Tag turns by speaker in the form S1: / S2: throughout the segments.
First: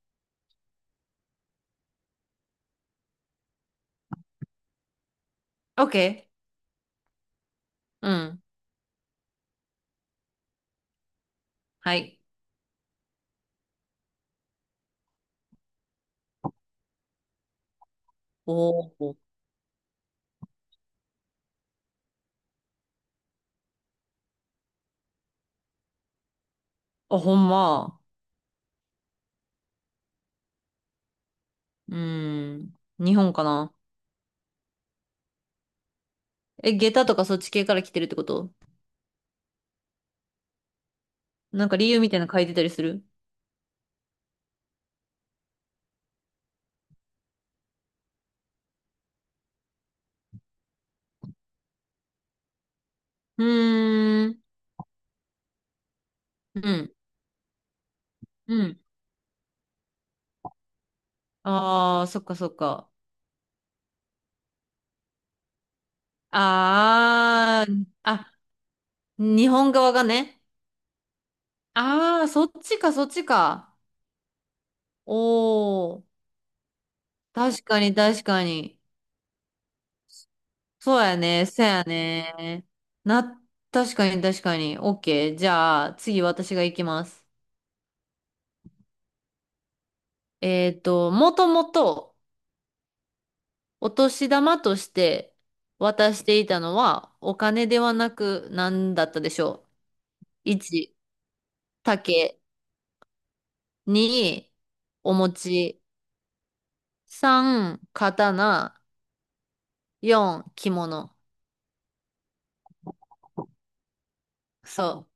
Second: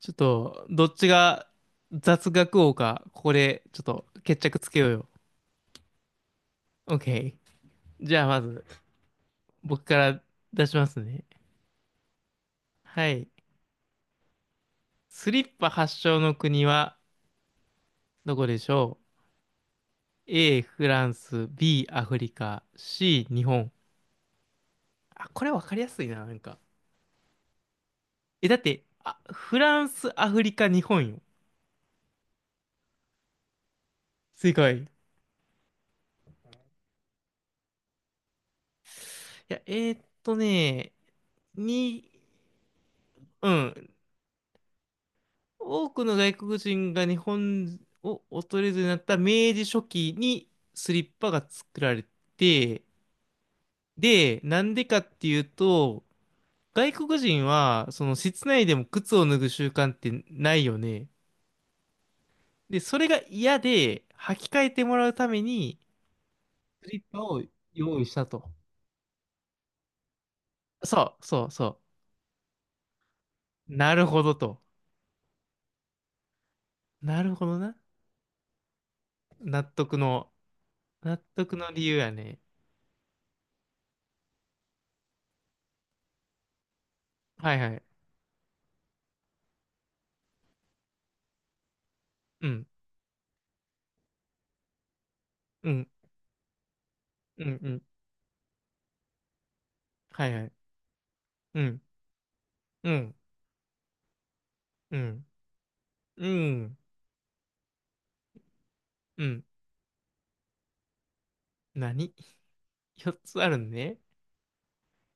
S1: ちょっと、どっちが雑学王か、ここでちょっと決着つけようよ。
S2: オッケ
S1: OK。
S2: ー。う
S1: じゃあま
S2: ん。
S1: ず、僕から出しますね。
S2: はい。
S1: はい。スリッパ発祥の国はどこでし
S2: お
S1: ょ
S2: お。
S1: う？ A、フランス、B、アフリカ、C、日本。あ、これわかりやすいな、なんか。
S2: あ、ほんま。
S1: え、だって、あ、フランス、アフリカ、日本よ。
S2: うん。日本かな。
S1: 正解。い
S2: え、下駄とかそっち系から来てるってこと？
S1: や、
S2: なんか理由
S1: に、
S2: みたいなの書いてたりする？
S1: うん。多くの外国人が日本を訪れずになった明治初期にスリッパが作られて、
S2: うー
S1: で、
S2: ん。
S1: なんでかっていうと、
S2: うん。
S1: 外国人はその室
S2: う
S1: 内で
S2: ん。
S1: も靴を脱ぐ習慣ってないよね。
S2: ああ、そっかそっ
S1: で、
S2: か。
S1: それが嫌で履き替えてもらうためにスリッパを
S2: ああ、
S1: 用意した
S2: あ、
S1: と。
S2: 日本側がね。
S1: そうそうそ
S2: ああ、そっちかそっち
S1: う。
S2: か。
S1: なるほどと。
S2: おお。
S1: なるほど
S2: 確
S1: な。
S2: かに確かに。
S1: 納得の、
S2: そう
S1: 納
S2: やね。
S1: 得
S2: そう
S1: の
S2: や
S1: 理由やね。
S2: ね。な、確かに確かに。オッケー。じゃあ、次私が行きます。
S1: はいはい。
S2: もともと
S1: うん、
S2: お年玉として
S1: うん、
S2: 渡していたのはお
S1: うん、
S2: 金
S1: う
S2: で
S1: ん。
S2: はなく何だったでしょ
S1: はいは
S2: う？
S1: い。
S2: 1、
S1: うん
S2: 竹。
S1: うん、
S2: 2、
S1: う
S2: お
S1: ん、
S2: 餅。
S1: うん、
S2: 3、刀。
S1: うん。
S2: 4、着物。
S1: 何？ 4 つあるね。
S2: そ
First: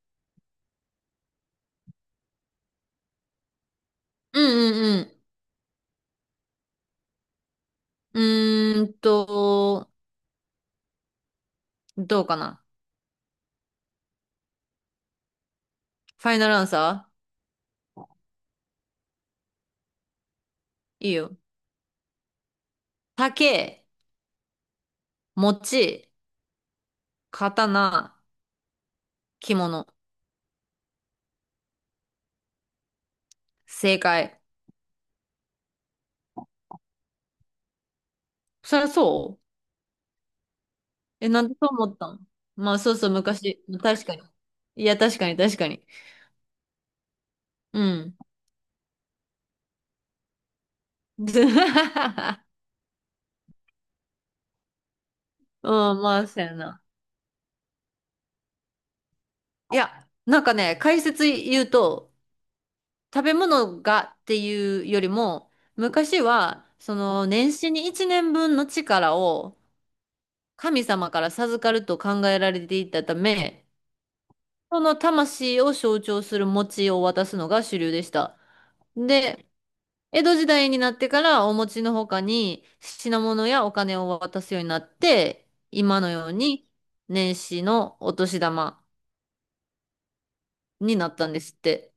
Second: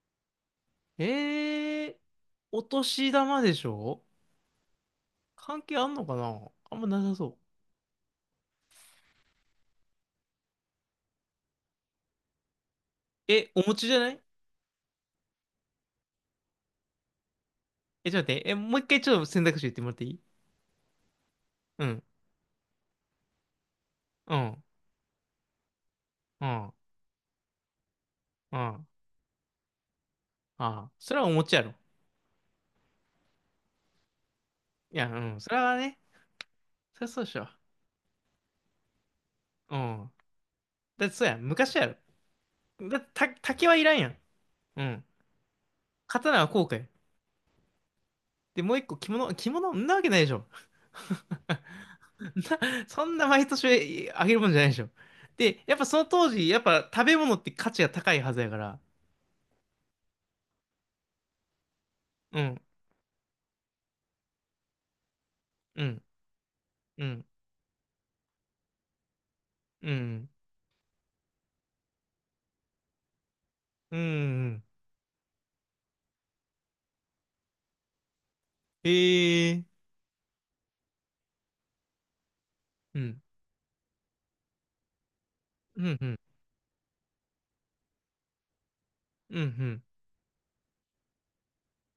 S1: えー、お年玉でしょ？
S2: う。うんうん
S1: 関係あんのかな？あんまなさそ
S2: うん。どうかな。
S1: う。え、お餅じゃない？
S2: ファイナルアンサ
S1: え、ちょっと待って。え、もう一回ちょっと選択肢言ってもらっていい？
S2: ー？いいよ。
S1: うん、
S2: 竹、
S1: うん、
S2: 餅、
S1: うん、
S2: 刀、
S1: うん。あ
S2: 着物。
S1: あ、それはお餅やろ。
S2: 正解。
S1: いや、うん、それはね、そりゃそうでしょ。
S2: そりゃそう。
S1: うん。だってそう
S2: え、
S1: やん、
S2: なんでそう
S1: 昔や
S2: 思った
S1: ろ。
S2: ん？まあそう
S1: だっ
S2: そう、
S1: て、
S2: 昔。
S1: 竹はいらん
S2: 確
S1: や
S2: か
S1: ん。
S2: に。
S1: う
S2: いや、
S1: ん。
S2: 確かに、確かに。
S1: 刀はこうかよ。
S2: うん。
S1: で、もう一個着物、着物んなわけないでしょ。
S2: ず
S1: そんな毎年あげるもんじゃないでしょ。で、
S2: う
S1: やっぱそ
S2: ん、
S1: の
S2: まあ、
S1: 当
S2: そう
S1: 時、
S2: や
S1: やっ
S2: な。
S1: ぱ食べ物って価値が高いはずやから。
S2: いや、なんかね、解説言うと、
S1: うん、
S2: 食べ物がっていうよりも、
S1: うん、
S2: 昔は、そ
S1: うん、
S2: の、年始に1年分の力を
S1: うん、
S2: 神様から授かると考えられていたため、
S1: うん、うん。
S2: その魂を象徴する餅を渡すのが主流でした。で、
S1: へえ、
S2: 江戸時代になってからお餅の他に
S1: う
S2: 品
S1: ん、
S2: 物やお金を渡すようになって、
S1: うん、
S2: 今
S1: う
S2: の
S1: ん、
S2: ように年始のお年玉
S1: うん、うん。
S2: になったんですって。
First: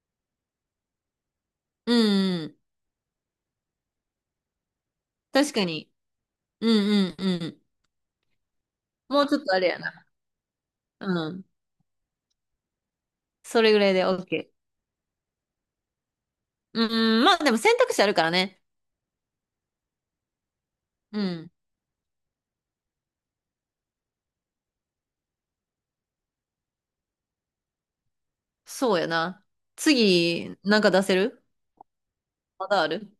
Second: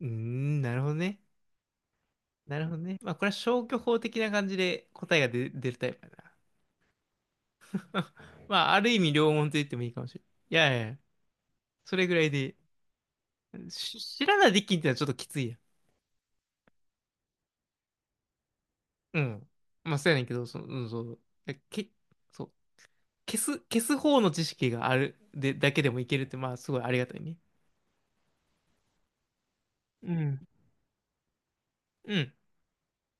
S1: うーん、なるほどね。
S2: うんう
S1: な
S2: ん。
S1: るほどね。まあ、これは消去法的な感じで答えが出、
S2: 確か
S1: 出るタ
S2: に。
S1: イプや
S2: うんうんうん。
S1: な。まあ、ある意味
S2: もう
S1: 両
S2: ちょっ
S1: 門と
S2: とあ
S1: 言っ
S2: れ
S1: て
S2: や
S1: もいいかも
S2: な。
S1: しれない。いやいや、
S2: うん。
S1: それぐらいで。
S2: それぐらいで
S1: 知らな
S2: OK。
S1: いできんってのはちょっときついやん。
S2: うんうん。まあでも選択肢あるからね。
S1: うん。まあ、そうやねんけど、その、うん、そう。
S2: うん。
S1: け、そう。消す方の知識があるで、だけでもいけるって、まあ、すごいありがたいね。
S2: そうやな。
S1: うん。
S2: 次、なんか出せる？
S1: うん。
S2: まだある？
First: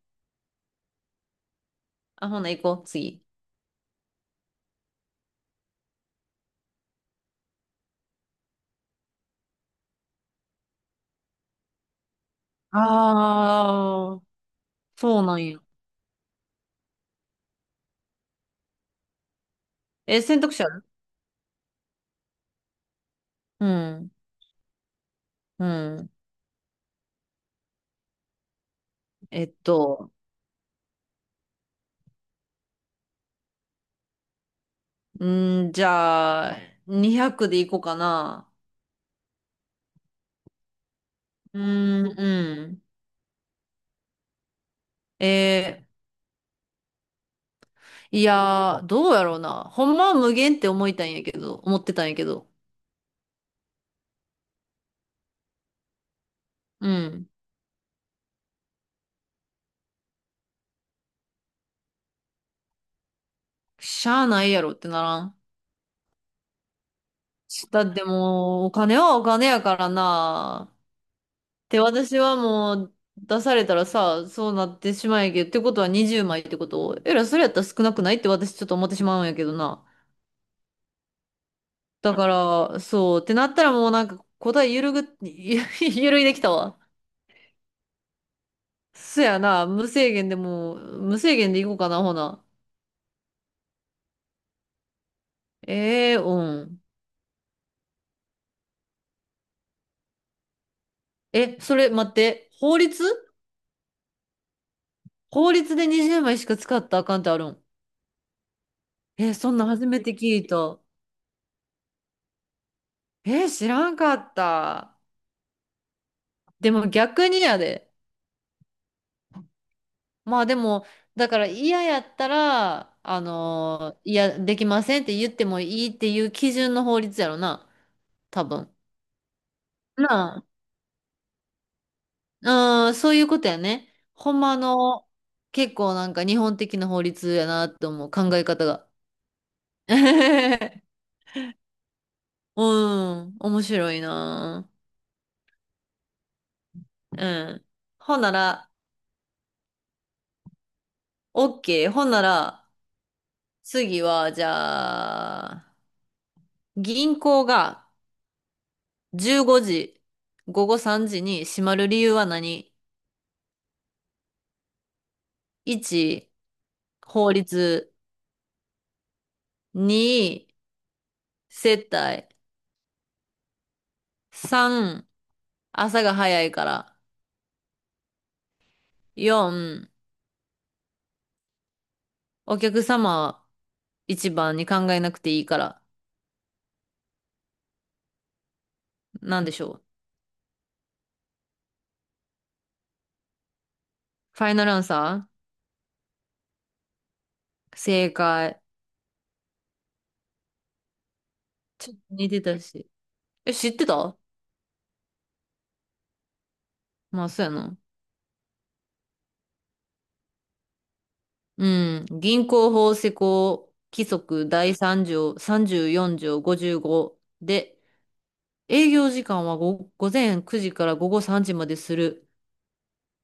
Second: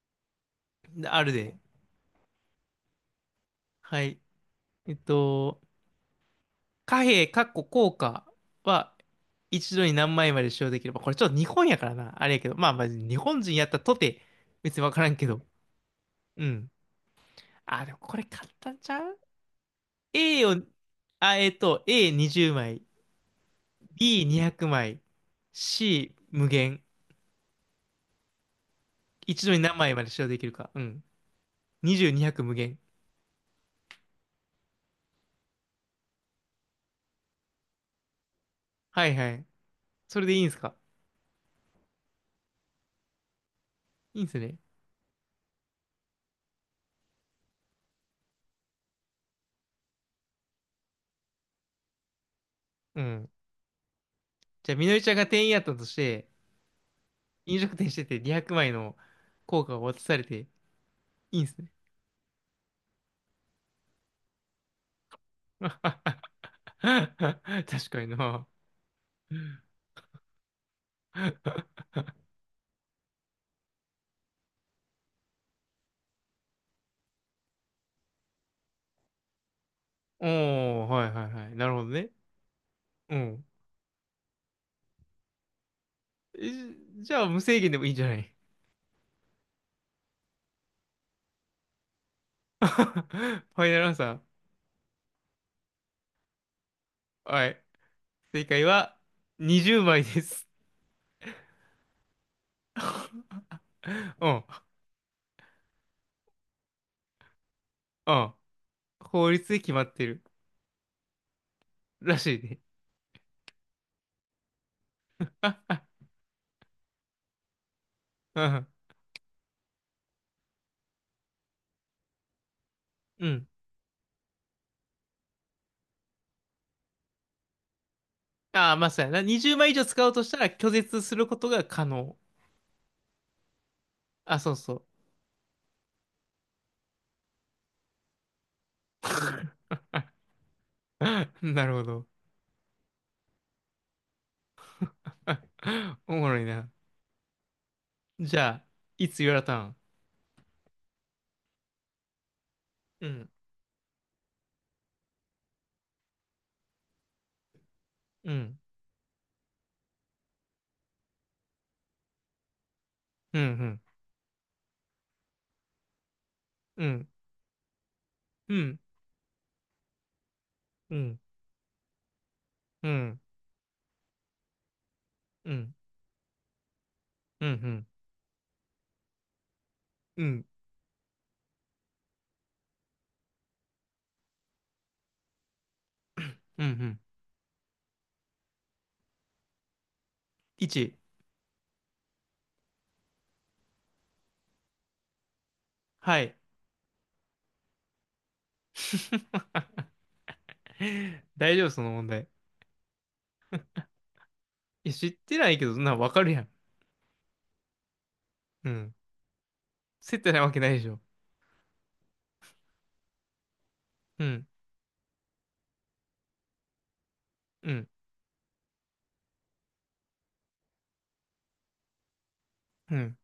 S1: であるで。
S2: あ、ほな行こう、次。
S1: はい。えっと、貨幣、かっこ硬貨は、一度に何枚まで使用できれば、これちょっと日本やからな。あれやけど、まあまあ、日本人やったとて、
S2: ああ、
S1: 別にわからん
S2: そう
S1: け
S2: なん
S1: ど。
S2: や。
S1: うん。あ、でもこれ簡単ちゃう
S2: え、選
S1: ?A
S2: 択
S1: を、
S2: 肢ある？
S1: あ、えっと、A20 枚、
S2: うん。
S1: B200 枚、
S2: うん。
S1: C 無限。
S2: え
S1: 一度
S2: っ
S1: に何枚まで
S2: と、
S1: 使用できるか。うん。20、200無限。
S2: じゃあ、200でいこうかな。
S1: はいはい。それでいいんすか？
S2: うーん、うん。
S1: いいんすね。
S2: えいやー、どうやろうな。ほんまは無限って思ってたんやけど。
S1: うん。じゃあ、みのりちゃんが店員やったとして、
S2: うん。
S1: 飲食店してて200枚の硬貨を渡されて、いいんすね。
S2: しゃあないやろってならん？
S1: 確か
S2: だって
S1: にな。
S2: もう、お金はお金やからな。って 私はもう、出されたらさ、そうなってしまうんやけど、ってことは20枚ってことえら、それやったら少なくないって私ちょっと思ってしまうんやけどな。
S1: おー、はいはいはい。なるほどね。
S2: だから、
S1: う
S2: そう、って
S1: ん。
S2: なったらもうなんか答えゆるぐ、ゆるいできたわ。
S1: じゃあ、無制限でもいいんじゃない？
S2: そやな、無制限でもう、無制限でいこうかな、ほな。
S1: ファイナルアンサ
S2: ええ、うん。
S1: ー。はい。正解は、20枚です。
S2: え、それ待って、法律
S1: うん、
S2: 法律で20枚しか使ったらあかんってあるん？
S1: うん。法
S2: え、
S1: 律
S2: そん
S1: で
S2: なん
S1: 決ま
S2: 初
S1: っ
S2: め
S1: て
S2: て
S1: る
S2: 聞いた。
S1: らしいね。
S2: え、知らんかった。でも逆にやで。
S1: う
S2: まあでも、だから嫌やったら、
S1: ん。
S2: いや、できませんって言ってもいいっていう基準の法律やろな、多
S1: あ
S2: 分。
S1: あ、まあそうやな。20枚以上使おうとした
S2: な
S1: ら拒絶することが可能。
S2: うん、そういうことやね。ほ
S1: あ、
S2: ん
S1: そう
S2: ま
S1: そ
S2: の、結構なんか日本的な法律やなって思う考え方が。
S1: う。なるほど。
S2: うん、面白いな。
S1: おもろいな。
S2: うん。ほんな
S1: じゃあ、
S2: ら、
S1: いつ言われたん？
S2: OK。ほんなら、
S1: うん、
S2: 次は、じゃあ、銀行が
S1: うん、
S2: 15時、午後3時に閉まる理由は何？
S1: うん、
S2: 1、
S1: うん、うん、
S2: 法律。
S1: うん、
S2: 2、
S1: うん、
S2: 接待。
S1: うん、
S2: 3、
S1: うん、う
S2: 朝が早いから。
S1: ん、
S2: 4、
S1: うん、
S2: お客様一番に考えなくていいから。
S1: うん、
S2: なんでしょう。
S1: 1、
S2: ファイナルアンサ
S1: はい。
S2: ー？正解。
S1: 大丈夫、その
S2: ちょっと
S1: 問題。
S2: 似てたし。え、知ってた？
S1: いや、知ってないけど、な、わかるやん。
S2: まあ、そうやな。
S1: うん。接待ないわけないでしょ。
S2: うん。銀行法施行規
S1: うん、
S2: 則第3条、34条55
S1: う
S2: で、
S1: ん、
S2: 営業時間は午前9時から午後3時までする
S1: うん。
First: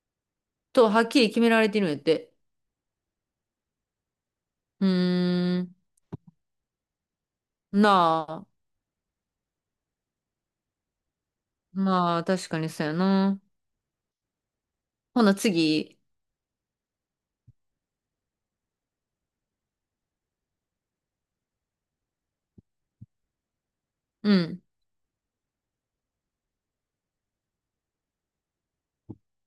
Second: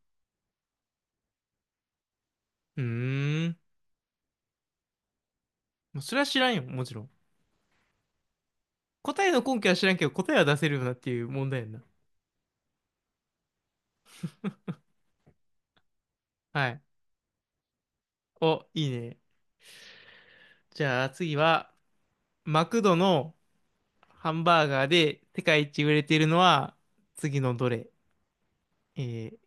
S2: と、はっきり決められてるんやって。
S1: うーん。
S2: うーん。
S1: もうそれは知らんよ、もちろん。
S2: なあ。
S1: 答えの根拠は知らんけど、答えは出せるよなっていう問題やんな。
S2: まあ、確かにそうやな。ほな、次。
S1: はい。お、いいね。じゃあ次は、マクドのハ
S2: う
S1: ン
S2: ん。
S1: バーガーで世界一売れているのは、次のどれ？えー、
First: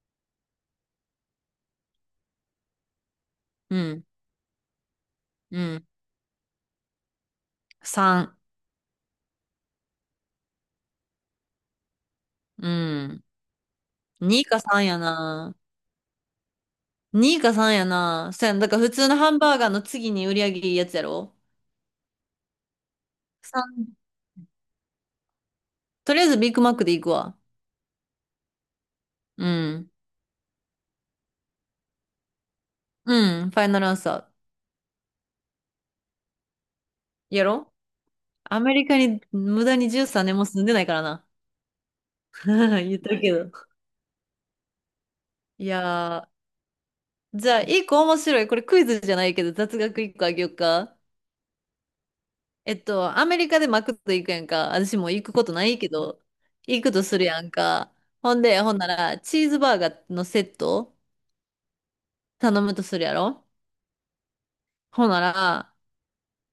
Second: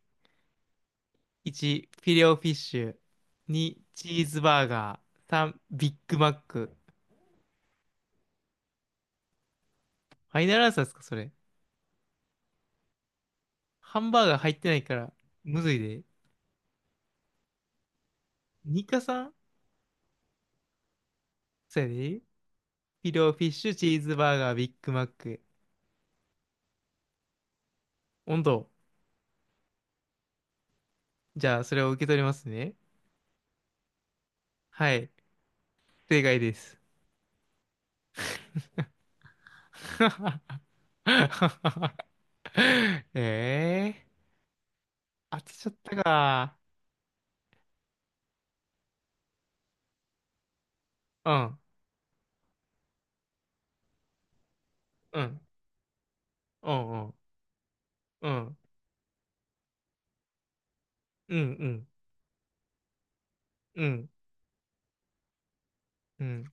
S1: 1、フィレオフィッシュ。
S2: う
S1: 2、
S2: ん。
S1: チーズバーガー。
S2: う
S1: 3、
S2: ん。
S1: ビッグマック。
S2: 3。
S1: ファイナルアンサーですか、それ。
S2: うん。
S1: ハンバーガー
S2: 2
S1: 入っ
S2: か
S1: てない
S2: 3
S1: か
S2: や
S1: ら、
S2: な。
S1: むずいで。
S2: 2か3やな。そうやん。だから
S1: 2
S2: 普
S1: か
S2: 通のハ
S1: 3？
S2: ンバーガーの次に売り上げいいやつやろ？
S1: そうやで。フィレオフィッ
S2: 3。
S1: シュ、
S2: さ
S1: チ
S2: ん、
S1: ーズバーガー、ビッグマック。
S2: とりあえずビッグマックで行くわ。
S1: 温度。
S2: うん。
S1: じゃあ、それを受け取りますね。
S2: うん。ファイナルアンサ
S1: はい。正解です。
S2: ー。やろ？アメリカに無駄に13年も 住んでないからな。言っ
S1: え
S2: たけど。
S1: えー当て
S2: い
S1: ちゃった
S2: やー。
S1: か。
S2: じゃあ、一個面白い。これクイズじゃないけど、雑学一個あげようか。
S1: うん、
S2: アメリカでマクド行くやんか。私も
S1: う
S2: 行く
S1: ん、
S2: ことないけど、
S1: う
S2: 行くと
S1: ん、
S2: するやんか。
S1: うん、
S2: ほ
S1: う
S2: ん
S1: ん、
S2: で、ほんなら、チーズバーガーのセット
S1: うん、う
S2: 頼むとするやろ？
S1: ん、
S2: ほなら、
S1: うん、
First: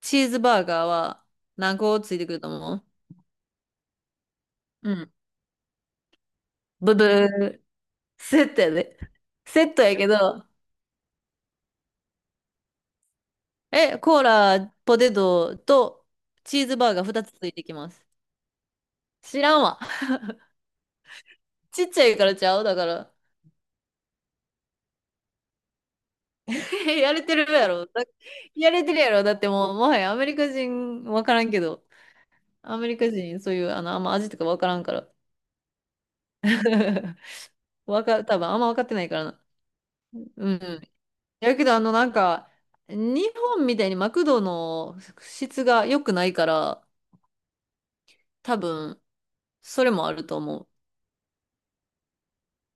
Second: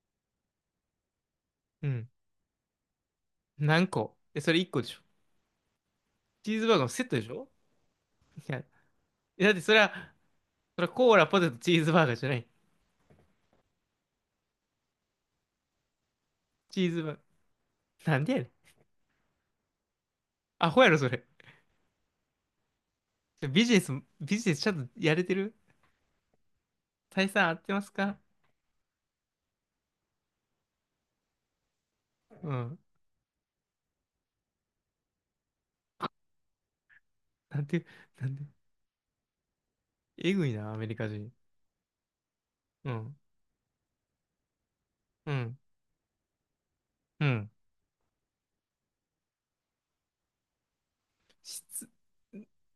S2: チーズバーガーは何
S1: う
S2: 個
S1: ん。
S2: ついてくると思
S1: 何個？え、それ1個で
S2: う？う
S1: しょ？
S2: ん。
S1: チーズバーガーの
S2: ブ
S1: セ
S2: ブ
S1: ットでしょ？
S2: ー。
S1: い
S2: セッ
S1: や、
S2: トやで。
S1: だって
S2: セ
S1: そ
S2: ッ
S1: れ
S2: ト
S1: は、
S2: やけど、
S1: それはコーラ、ポテト、チーズバーガーじゃない。
S2: え、コーラ、ポテトとチーズ
S1: チ
S2: バ
S1: ー
S2: ー
S1: ズ
S2: ガー
S1: バーガ
S2: 2つついてきます。
S1: ー。なんでやねん。
S2: 知らんわ。
S1: アホやろ、それ。
S2: ちっちゃいからちゃうだから。
S1: ビジネス、ビジネスちゃんとやれてる？
S2: やれ
S1: 大
S2: て
S1: 佐
S2: る
S1: 合っ
S2: や
S1: てま
S2: ろ。
S1: すか？
S2: やれてるやろ。だってもう、もはやアメリカ人わからんけど、
S1: う
S2: ア
S1: ん。
S2: メリカ人そういう、あんま味とかわからんから。
S1: なんて、なん
S2: 多
S1: で、
S2: 分あんま分かってないからな。
S1: えぐ
S2: う
S1: いな、ア
S2: ん。
S1: メリカ人。
S2: やけど、なんか、
S1: うん、
S2: 日本みたいにマクドの
S1: うん、
S2: 質が良くないから、
S1: うん。
S2: 多分、それもあると思
S1: 質？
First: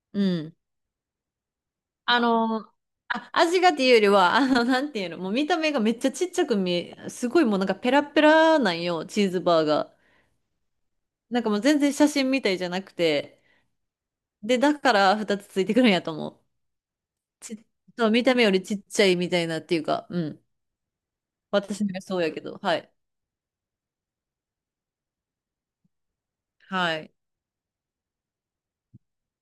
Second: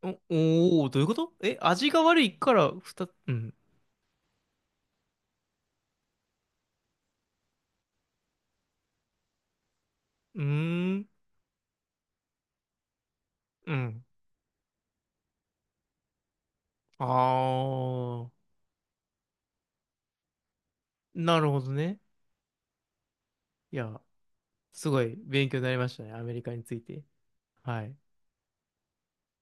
S1: お、
S2: う。うん。
S1: おー、どういうこと？え、味が
S2: あ
S1: 悪いか
S2: の、
S1: らふた、
S2: あ、
S1: うん。
S2: 味がっていうよりは、なんていうの、もう見た目がめっちゃちっちゃく見え、すごいもうなんかペラペラなんよ、チーズバーが。
S1: うーん。
S2: なんかもう全然写真みたいじゃなくて。
S1: うん。
S2: で、だから2つついてくるんやと思う。ち、そう、見
S1: ああ、
S2: た目よりちっちゃいみたいなっていうか、うん。
S1: なるほど
S2: 私の
S1: ね。
S2: 予想やけど、はい。
S1: いや、すごい勉強になりましたね。アメリカについ
S2: は
S1: て。
S2: い。
S1: はい。